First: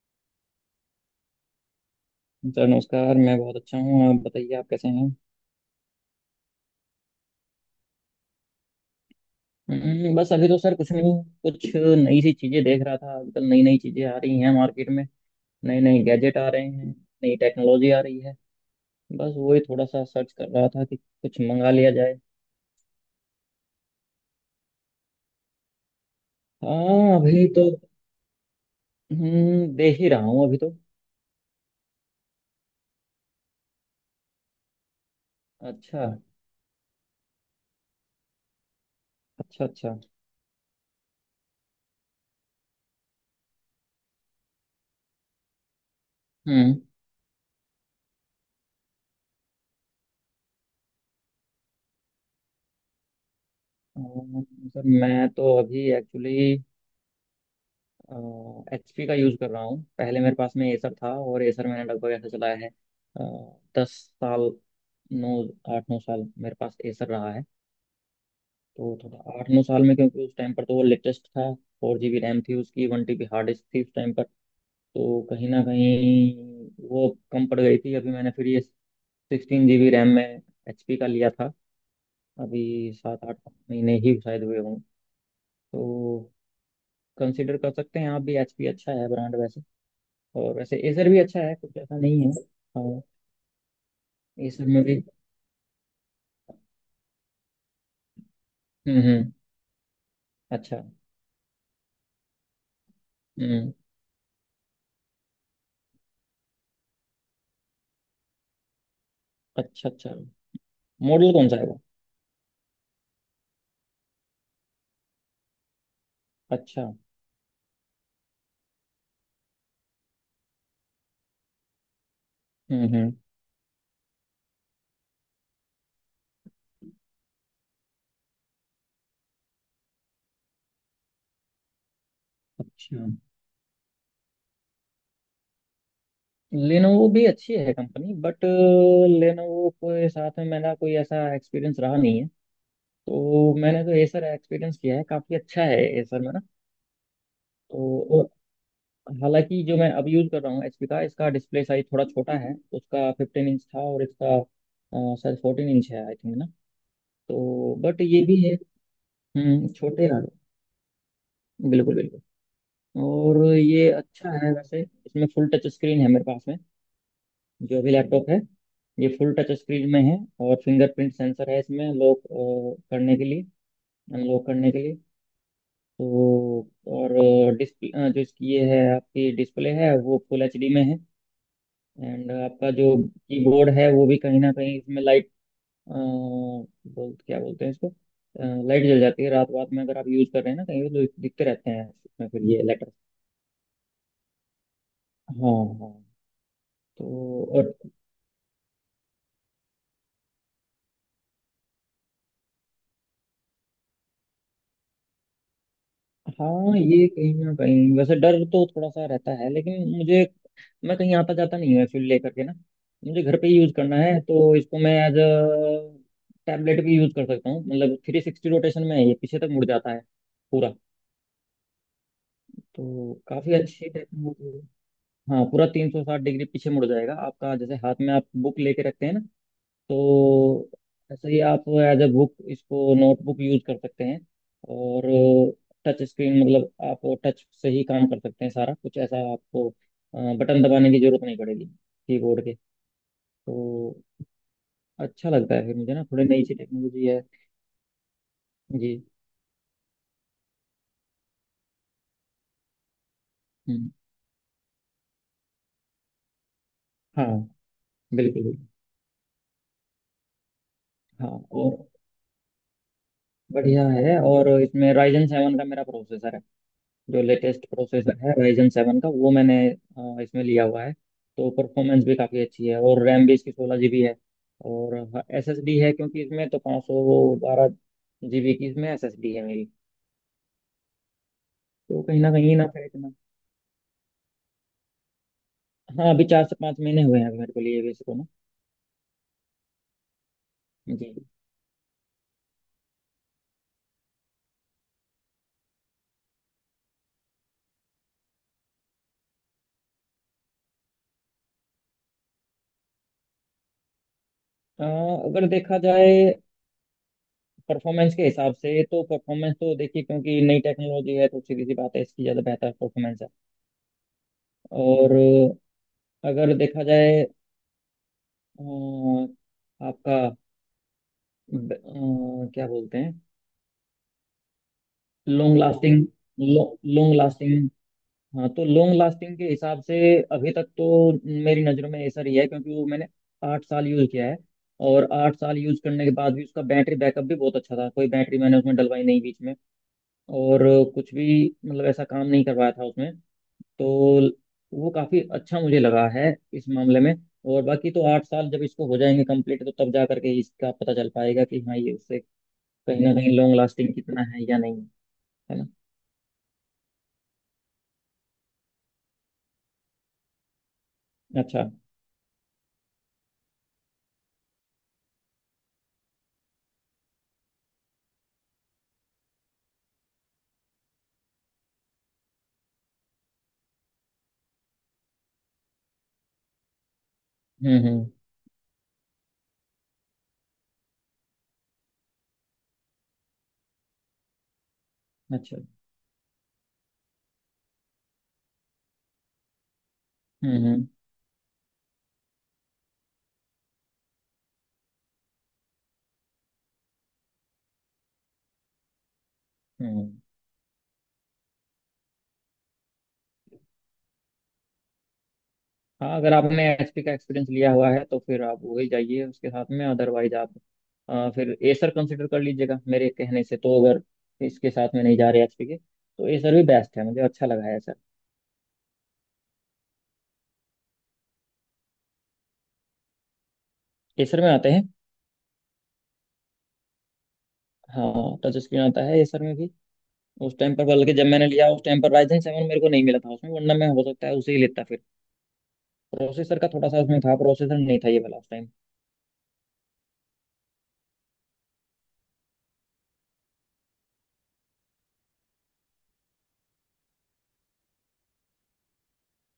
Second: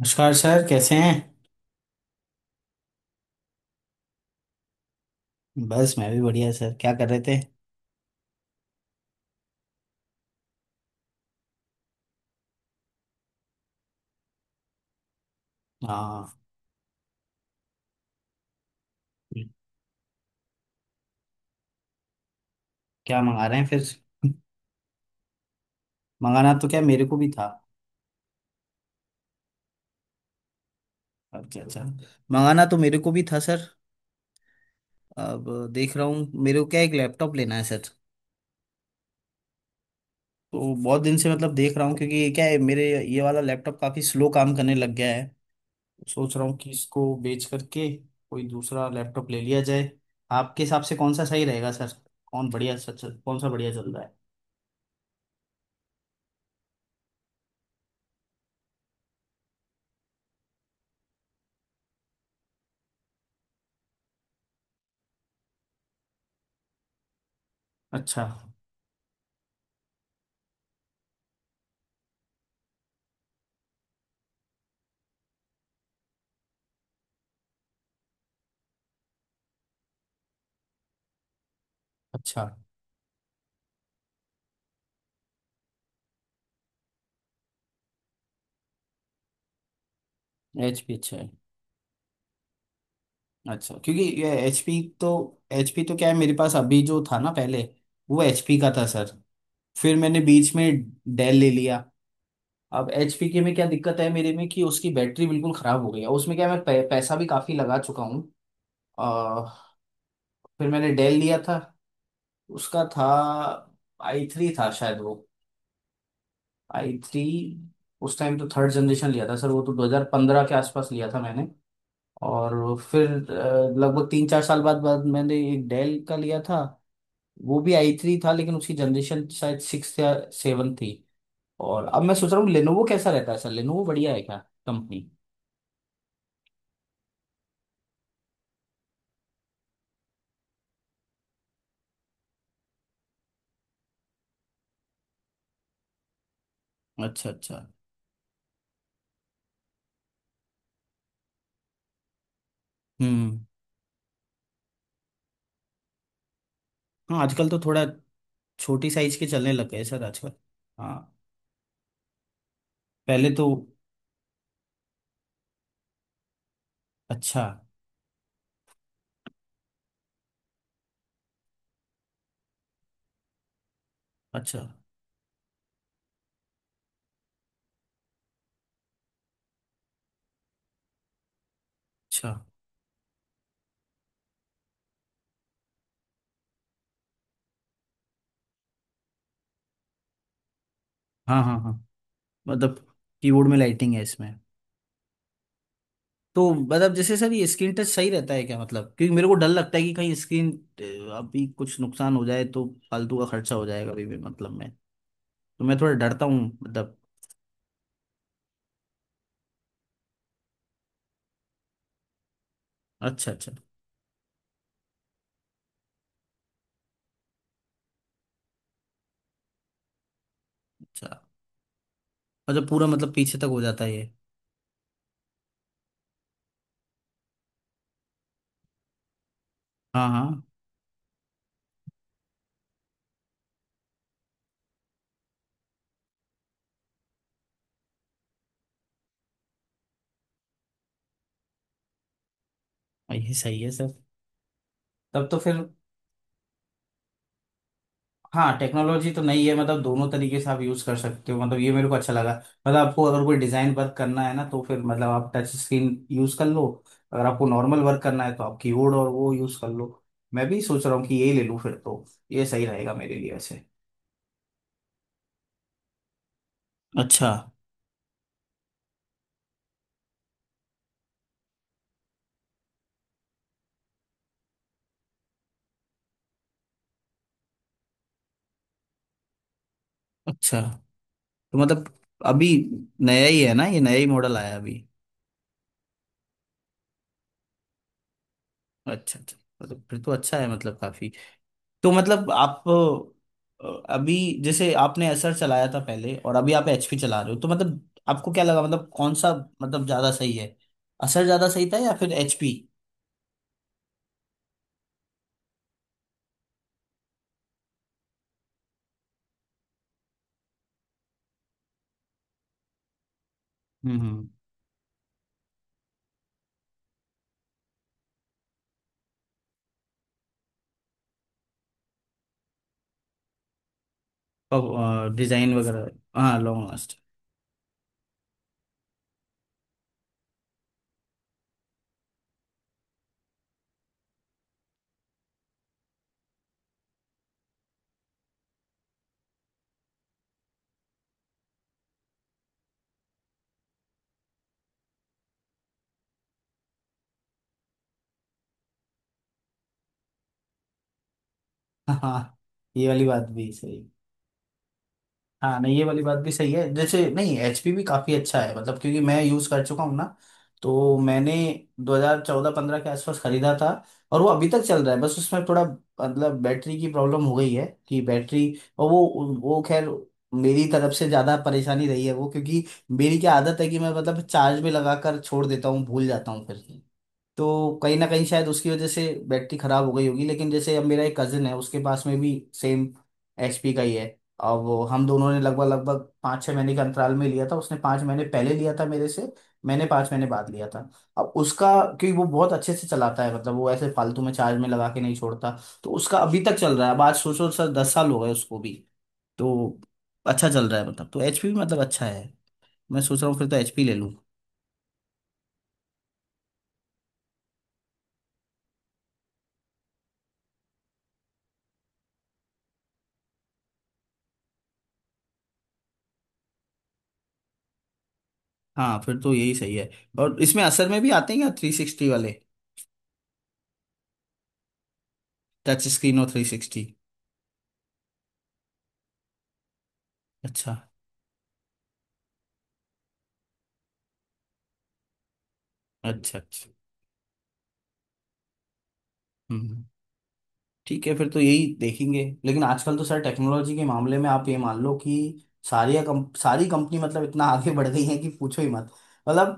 नमस्कार सर, कैसे हैं। सर नमस्कार मैं बहुत अच्छा हूँ। आप बताइए आप कैसे हैं। बस मैं भी बढ़िया सर, क्या कर रहे थे। बस अभी तो सर कुछ नहीं। कुछ नई सी चीजें देख रहा था। आजकल नई नई चीजें आ रही हैं मार्केट में। नए नए हाँ, गैजेट आ रहे हैं। नई टेक्नोलॉजी आ रही है। बस वही थोड़ा सा सर्च कर रहा था कि कुछ मंगा लिया जाए। क्या मंगा रहे हैं फिर। मंगाना तो क्या, मेरे हाँ को भी अभी था। तो देख ही रहा हूँ अभी तो। अच्छा अच्छा, मंगाना तो मेरे को भी था सर। अब देख अच्छा रहा हूँ, मेरे को क्या एक लैपटॉप लेना है सर। अच्छा। अच्छा। तो बहुत दिन से मतलब देख रहा हूँ, क्योंकि ये क्या है मेरे ये वाला लैपटॉप काफ़ी स्लो काम करने लग गया है। सोच रहा हूँ कि हम्म। इसको बेच करके कोई दूसरा लैपटॉप ले लिया जाए। आपके हिसाब से कौन सा सही रहेगा सर। कौन बढ़िया सर, कौन सा बढ़िया चल रहा है। अम, सर मैं तो अभी एक्चुअली एचपी का यूज़ कर रहा हूँ। पहले मेरे पास में एसर था और एसर मैंने लगभग ऐसा चलाया है अ, 10 साल, नौ, 8-9 साल मेरे पास एसर रहा है। अच्छा तो थोड़ा 8-9 साल में, क्योंकि उस टाइम पर तो वो लेटेस्ट था। 4 GB रैम थी उसकी, 1 TB हार्ड डिस्क थी उस टाइम पर। तो कहीं ना कहीं वो कम पड़ गई थी। अभी मैंने फिर ये 16 GB रैम में एचपी का लिया था। अच्छा। अभी 7-8 महीने ही शायद हुए हों। तो कंसिडर कर सकते हैं आप भी, एचपी अच्छा है ब्रांड वैसे। और वैसे एच पी एसर अच्छा भी है। अच्छा है, कुछ ऐसा नहीं है। और अच्छा, क्योंकि ये एसर एचपी में भी। तो, एचपी तो क्या है, मेरे पास अभी जो था ना पहले वो एचपी का था सर। हम्म। फिर मैंने बीच में अच्छा। डेल ले लिया। अब एचपी के में क्या हम्म। दिक्कत है मेरे में कि उसकी बैटरी बिल्कुल खराब हो गई है। उसमें क्या है, मैं पैसा भी काफी लगा चुका हूँ। अ, अच्छा अच्छा। फिर मैंने डेल मॉडल लिया कौन सा था। है वो? उसका था आई थ्री था शायद वो। अच्छा। I three. उस टाइम तो थर्ड जनरेशन लिया था सर, वो तो 2015 के आसपास लिया था मैंने। और फिर हम्म। लगभग 3 4 साल बाद बाद मैंने एक डेल का लिया था। वो भी आई थ्री था, लेकिन उसकी जनरेशन शायद सिक्स या सेवन थी। और अब मैं सोच रहा हूँ लेनोवो अच्छा। कैसा रहता है सर, लेनोवो बढ़िया है क्या कंपनी। लेनोवो भी अच्छी है कंपनी, बट लेनोवो के साथ में मेरा कोई ऐसा एक्सपीरियंस रहा नहीं है। तो मैंने तो एसर एक्सपीरियंस किया है, काफ़ी अच्छा है एसर में ना। अच्छा अच्छा। तो और हालांकि जो मैं अब यूज़ कर रहा हूँ एचपी का, इसका डिस्प्ले साइज थोड़ा छोटा है। उसका हम्म। 15 इंच था और इसका शायद 14 इंच है आई थिंक ना। हाँ, आजकल तो तो थोड़ा बट ये भी है। छोटी साइज के चलने हम्म, लग गए सर छोटे यार। आजकल। हाँ। बिल्कुल बिल्कुल। पहले और तो, ये अच्छा है वैसे। इसमें फुल टच स्क्रीन है मेरे पास में अच्छा। जो भी लैपटॉप है। ये फुल टच स्क्रीन में है। और फिंगरप्रिंट सेंसर है इसमें, लॉक करने के लिए, अनलॉक अच्छा। करने के लिए। तो और डिस्प्ले जो इसकी ये है, आपकी डिस्प्ले है वो फुल एचडी में है। अच्छा। एंड आपका जो कीबोर्ड है वो भी कहीं ना कहीं इसमें लाइट, बोल क्या बोलते हैं इसको, लाइट जल जाती है। रात रात में अगर आप यूज कर रहे हैं ना कहीं तो हाँ दिखते हाँ रहते हाँ, हैं इसमें फिर ये। मतलब कीबोर्ड में लाइटिंग है इसमें। हाँ हाँ। तो मतलब जैसे सर तो ये स्क्रीन और टच सही रहता है क्या, मतलब क्योंकि मेरे को डर लगता है कि कहीं स्क्रीन अभी कुछ नुकसान हो जाए तो फालतू का खर्चा हो जाएगा अभी भी, मतलब मैं, तो मैं थोड़ा डरता हूँ हाँ, मतलब। ये कहीं ना कहीं वैसे डर तो थोड़ा सा रहता है, लेकिन मुझे, मैं कहीं आता जाता नहीं हूँ एक्चुअली लेकर के ना। मुझे अच्छा घर पे अच्छा। ही यूज करना है, तो इसको मैं एज अ टैबलेट भी यूज कर सकता हूँ। मतलब 360 रोटेशन में है, ये पीछे तक मुड़ जाता है पूरा। अच्छा। अच्छा पूरा, मतलब तो पीछे तक काफी हो जाता अच्छी है ये। टेक्नोलॉजी है। हाँ पूरा 360 डिग्री पीछे मुड़ जाएगा आपका। जैसे हाथ में आप बुक लेके रखते हैं ना, हाँ हाँ, तो ऐसे ही आप एज ए बुक इसको नोटबुक यूज कर सकते हैं। और टच स्क्रीन मतलब आप टच से ही काम कर सकते हैं सारा कुछ, ऐसा आपको बटन दबाने की जरूरत नहीं पड़ेगी कीबोर्ड के। ये सही है सर। तो तब अच्छा तो लगता फिर, है फिर मुझे ना, थोड़ी नई सी टेक्नोलॉजी है। हाँ जी। टेक्नोलॉजी तो नई है, मतलब दोनों तरीके से आप यूज कर सकते हो, मतलब ये मेरे को अच्छा लगा। मतलब आपको अगर कोई डिजाइन हम्म, वर्क करना है ना तो फिर मतलब आप टच स्क्रीन यूज कर लो, अगर हाँ आपको नॉर्मल वर्क करना है तो बिल्कुल आप बिल्कुल। कीबोर्ड और वो यूज कर लो। मैं भी सोच रहा हूँ कि हाँ ये ले लूँ फिर और तो, ये सही रहेगा मेरे लिए वैसे। बढ़िया है। और इसमें राइजन सेवन का मेरा प्रोसेसर है, जो अच्छा। लेटेस्ट प्रोसेसर है राइजन सेवन का, वो मैंने इसमें लिया हुआ है। तो परफॉर्मेंस भी काफ़ी अच्छी है और रैम भी इसकी 16 GB है। और एस एस डी है, क्योंकि इसमें तो 512 जी बी की इसमें एस एस डी है मेरी। अच्छा तो मतलब तो अभी कहीं ना फिर इतना। नया ही है ना, ये नया ही मॉडल आया अभी। हाँ अभी 4 से 5 महीने हुए हैं अभी मेरे को लिए भी इसको ना। अच्छा अच्छा, मतलब फिर तो अच्छा है मतलब काफी। जी। तो मतलब आप अ, अभी जैसे आपने असर चलाया था पहले और अभी आप एचपी चला रहे हो, तो मतलब आपको क्या लगा मतलब कौन सा, मतलब ज्यादा सही है, असर ज्यादा सही था या फिर एचपी। अ, अगर देखा जाए परफॉर्मेंस के हिसाब से, तो परफॉर्मेंस तो देखिए क्योंकि नई टेक्नोलॉजी है, तो सीधी सी बात है, इसकी ज़्यादा बेहतर परफॉर्मेंस है। हम्म। और अगर देखा जाए अ, आपका ब- क्या बोलते हैं, डिजाइन लॉन्ग वगैरह। लास्टिंग। हाँ, लॉन्ग लास्ट। लॉन्ग लास्टिंग, हाँ। तो लॉन्ग लास्टिंग के हिसाब से अभी तक तो मेरी नज़रों में एसर ही है, क्योंकि वो मैंने 8 साल यूज़ किया है। और 8 साल यूज़ करने के बाद भी उसका बैटरी बैकअप भी बहुत अच्छा था, कोई बैटरी मैंने उसमें डलवाई नहीं बीच में। और कुछ भी मतलब ऐसा काम नहीं करवाया था उसमें। तो वो काफी अच्छा मुझे लगा है इस मामले में। और बाकी तो 8 साल जब इसको हो जाएंगे कंप्लीट, तो तब जा करके इसका पता चल पाएगा कि हाँ ये उससे हाँ, ये वाली कहीं ना बात कहीं भी लॉन्ग सही। लास्टिंग कितना है या नहीं। है हाँ, ना। नहीं, ये वाली बात भी सही है। जैसे नहीं एचपी भी काफ़ी अच्छा है मतलब, क्योंकि मैं यूज़ कर चुका हूँ ना। तो मैंने अच्छा। 2014-15 के आसपास खरीदा था और वो अभी तक चल रहा है, बस उसमें थोड़ा मतलब बैटरी की प्रॉब्लम हो गई है कि बैटरी, और वो खैर मेरी तरफ से ज़्यादा परेशानी रही है वो, क्योंकि मेरी क्या आदत है कि मैं मतलब चार्ज में लगा कर छोड़ देता हूँ, भूल जाता हूँ फिर। तो कहीं ना हम्म। कहीं शायद उसकी वजह से बैटरी खराब हो गई होगी। लेकिन जैसे अब मेरा एक कजिन है, उसके पास में भी सेम एचपी का ही है। अब वो हम दोनों ने अच्छा। लगभग लगभग 5 6 महीने के अंतराल में लिया था, उसने 5 महीने पहले लिया था मेरे से, मैंने 5 महीने बाद लिया था। हम्म। अब उसका, क्योंकि वो बहुत अच्छे से चलाता है, मतलब वो ऐसे फालतू में चार्ज में लगा के नहीं छोड़ता। तो उसका अभी तक चल रहा है, अब आज सोचो सर 10 साल हो गए उसको भी। तो हम्म। अच्छा चल रहा है, मतलब तो एचपी भी मतलब अच्छा है। मैं सोच रहा हूँ फिर तो एचपी ले लूँ। हाँ अगर आपने एचपी का एक्सपीरियंस लिया हुआ है, तो फिर आप वही जाइए उसके साथ में। अदरवाइज आप फिर एसर कंसिडर कर लीजिएगा मेरे कहने से। तो अगर इसके साथ में नहीं जा रहे एचपी के तो एसर भी बेस्ट है, मुझे अच्छा लगा है एसर। हाँ फिर तो यही सही है। और इसमें असर में भी आते हैं क्या थ्री सिक्सटी वाले, एसर में आते हैं। टच स्क्रीन और थ्री सिक्सटी। हाँ टच स्क्रीन आता है एसर में भी। उस अच्छा टाइम पर बल्कि जब मैंने लिया उस टाइम पर राइजन सेवन मेरे को नहीं मिला था उसमें, वरना मैं हो सकता है उसे ही लेता फिर। अच्छा। प्रोसेसर अच्छा। का थोड़ा सा उसमें था, प्रोसेसर नहीं था ये वाला उस टाइम। हम्म। ठीक है फिर तो यही देखेंगे। लेकिन आजकल तो सर टेक्नोलॉजी के मामले में आप ये मान लो कि सारी कंपनी मतलब इतना आगे बढ़ गई है कि पूछो ही मत। मतलब,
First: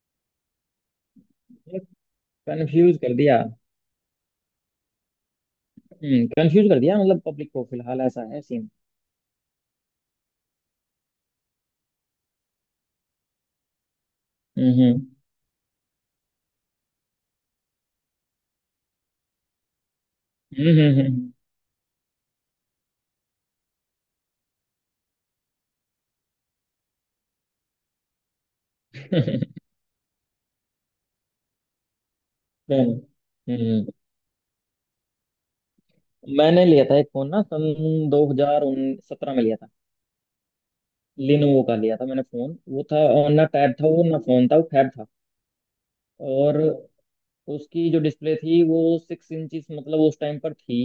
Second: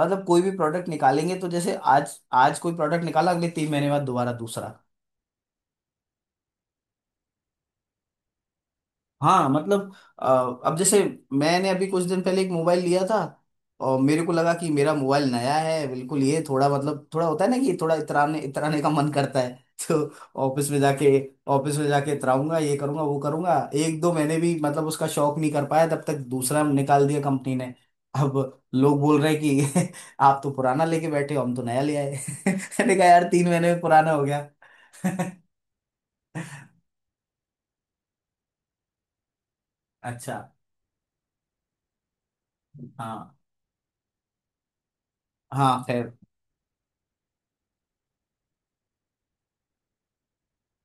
मतलब कोई भी प्रोडक्ट निकालेंगे तो जैसे आज आज कोई कंफ्यूज प्रोडक्ट कर निकाला दिया। अगले 3 महीने बाद दोबारा दूसरा। हम्म, कंफ्यूज कर दिया, मतलब पब्लिक को फिलहाल ऐसा है सीन। हाँ मतलब, अ, अब जैसे मैंने अभी कुछ दिन पहले एक मोबाइल लिया था और मेरे को लगा कि मेरा हम्म मोबाइल नया है बिल्कुल, ये थोड़ा मतलब थोड़ा होता है ना कि थोड़ा इतराने इतराने का मन करता है। तो हम्म। ऑफिस में जाके ऑफिस में जाके इतराऊंगा, ये करूंगा वो करूंगा। 1 2 महीने भी मतलब उसका शौक नहीं कर पाया, तब तक दूसरा निकाल दिया कंपनी ने। अब लोग बोल रहे हैं कि आप तो पुराना लेके बैठे हो, हम तो नया ले आए। मैंने हम्म, कहा यार तीन महीने में हम्म। पुराना हो गया। मैंने लिया था एक फोन ना सन 2017 में लिया था। अच्छा। लिनोवो का लिया था मैंने फोन, वो था। और हाँ ना टैब था वो ना फोन था, वो फैब था। हाँ खैर। और उसकी जो डिस्प्ले थी वो 6 इंचिस मतलब उस टाइम पर थी।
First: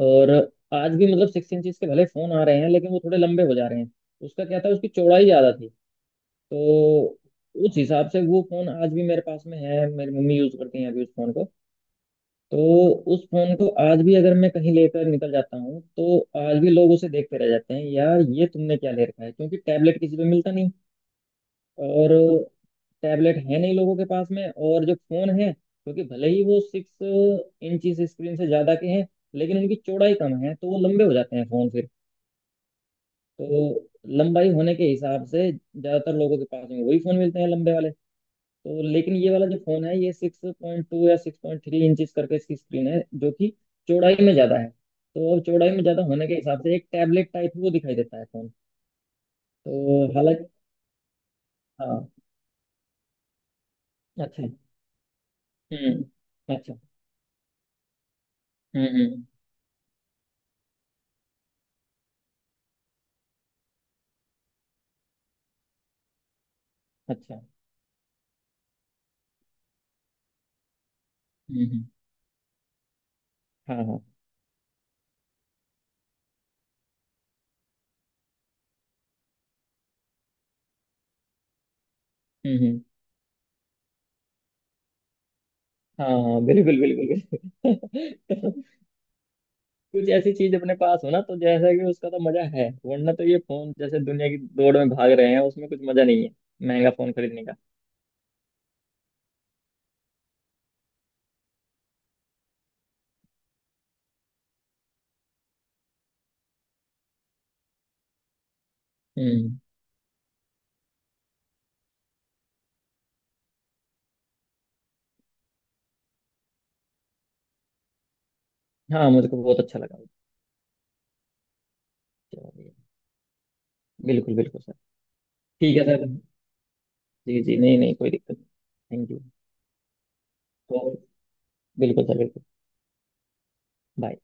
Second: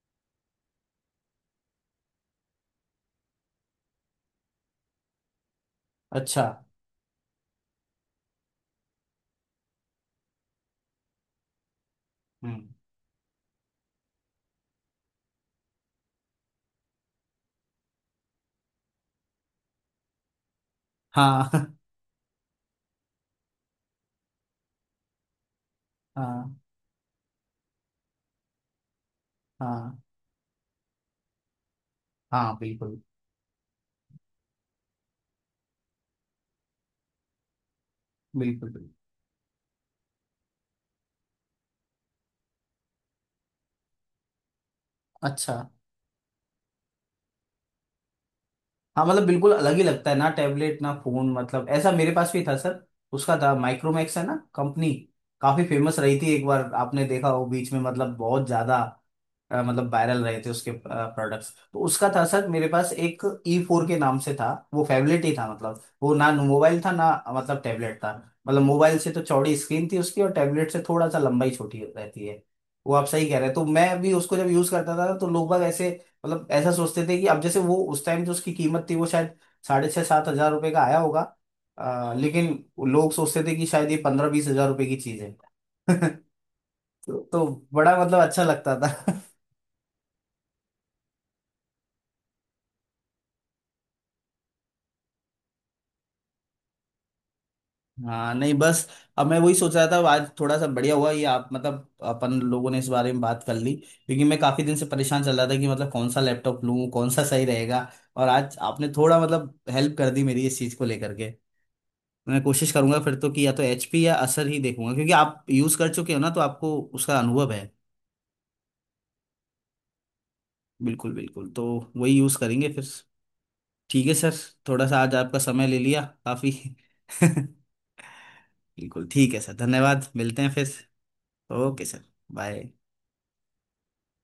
और आज भी मतलब 6 इंचिस के भले फोन आ रहे हैं, लेकिन वो थोड़े लंबे हो जा रहे हैं। उसका क्या था, उसकी चौड़ाई ज्यादा थी। अच्छा। तो उस हिसाब से वो फोन आज भी मेरे पास में है, मेरी मम्मी यूज करती हैं अभी उस फोन को। तो हम्म। उस फोन को आज भी अगर मैं कहीं लेकर निकल जाता हूँ तो आज भी लोग उसे देखते रह जाते हैं, यार ये तुमने क्या ले रखा है। क्योंकि टैबलेट किसी पे मिलता नहीं, हाँ। और टैबलेट है नहीं लोगों के पास में। और जो फोन है क्योंकि भले ही हाँ वो 6 इंच स्क्रीन से ज्यादा के हैं, लेकिन उनकी हाँ चौड़ाई कम है, तो वो लंबे हो जाते हैं फोन फिर। हाँ बिल्कुल तो लंबाई होने के हिसाब से ज्यादातर लोगों के पास में वही फोन मिलते हैं, लंबे वाले। बिल्कुल। तो बिल्कुल। लेकिन ये वाला जो फोन है ये 6.2 या 6.3 इंचज करके इसकी स्क्रीन है, जो कि चौड़ाई में ज्यादा है। तो अब अच्छा। चौड़ाई में ज्यादा होने के हिसाब से एक टैबलेट टाइप वो दिखाई देता है फोन। हाँ, मतलब बिल्कुल अलग ही तो लगता है, ना हालांकि टैबलेट ना फोन, मतलब ऐसा हाँ। मेरे पास भी था सर। उसका था माइक्रोमैक्स है ना अच्छा। कंपनी, काफी फेमस रही थी एक हम्म। बार, अच्छा। आपने देखा हो बीच में, मतलब बहुत ज्यादा हम्म हम्म, मतलब वायरल रहे थे उसके प्रोडक्ट्स। तो उसका था सर मेरे पास एक, ई फोर के नाम से था। वो फेवलेट ही था, मतलब वो ना मोबाइल था ना, अच्छा। मतलब टैबलेट था, मतलब मोबाइल से तो चौड़ी स्क्रीन थी उसकी और टैबलेट से थोड़ा सा लंबाई हम्म हम्म, छोटी रहती है। वो आप सही कह रहे हैं। तो हाँ मैं हाँ। भी उसको जब यूज करता था तो लोग बाग ऐसे मतलब ऐसा सोचते थे कि, अब जैसे वो उस टाइम जो उसकी कीमत थी वो शायद ₹6500 7000 का आया होगा, लेकिन हम्म हम्म, लोग सोचते थे कि शायद ये ₹15 20 हजार की चीज है। हाँ हाँ, बिल्कुल बिल्कुल। तो बड़ा मतलब अच्छा बिल्कुल। लगता था। कुछ ऐसी चीज अपने पास हो ना, तो जैसा कि उसका तो मजा है। वरना तो ये फोन जैसे दुनिया की दौड़ में भाग रहे हैं उसमें कुछ मजा नहीं है, महंगा फोन खरीदने का। हाँ नहीं बस, अब मैं वही सोच रहा था आज थोड़ा सा बढ़िया हुआ ये, आप मतलब अपन लोगों ने इस बारे में बात कर ली, क्योंकि मैं काफी दिन से परेशान चल रहा था कि मतलब कौन सा लैपटॉप लूँ, कौन सा सही रहेगा। और आज आपने थोड़ा मतलब हम्म। हेल्प कर दी मेरी, इस चीज को लेकर के। मैं कोशिश करूंगा फिर तो कि या तो एचपी या असर ही देखूंगा, क्योंकि आप यूज कर चुके हो ना तो आपको उसका अनुभव है। हाँ मुझको बहुत अच्छा लगा। बिल्कुल बिल्कुल, तो वही यूज करेंगे चलिए। फिर। ठीक है सर। बिल्कुल बिल्कुल सर। थोड़ा सा आज आपका समय ठीक ले है लिया सर। काफी। जी जी, नहीं नहीं, कोई दिक्कत नहीं। बिल्कुल थैंक यू। ठीक है सर, धन्यवाद, मिलते हैं फिर। तो ओके सर। बिल्कुल सर बिल्कुल। बाय। बाय।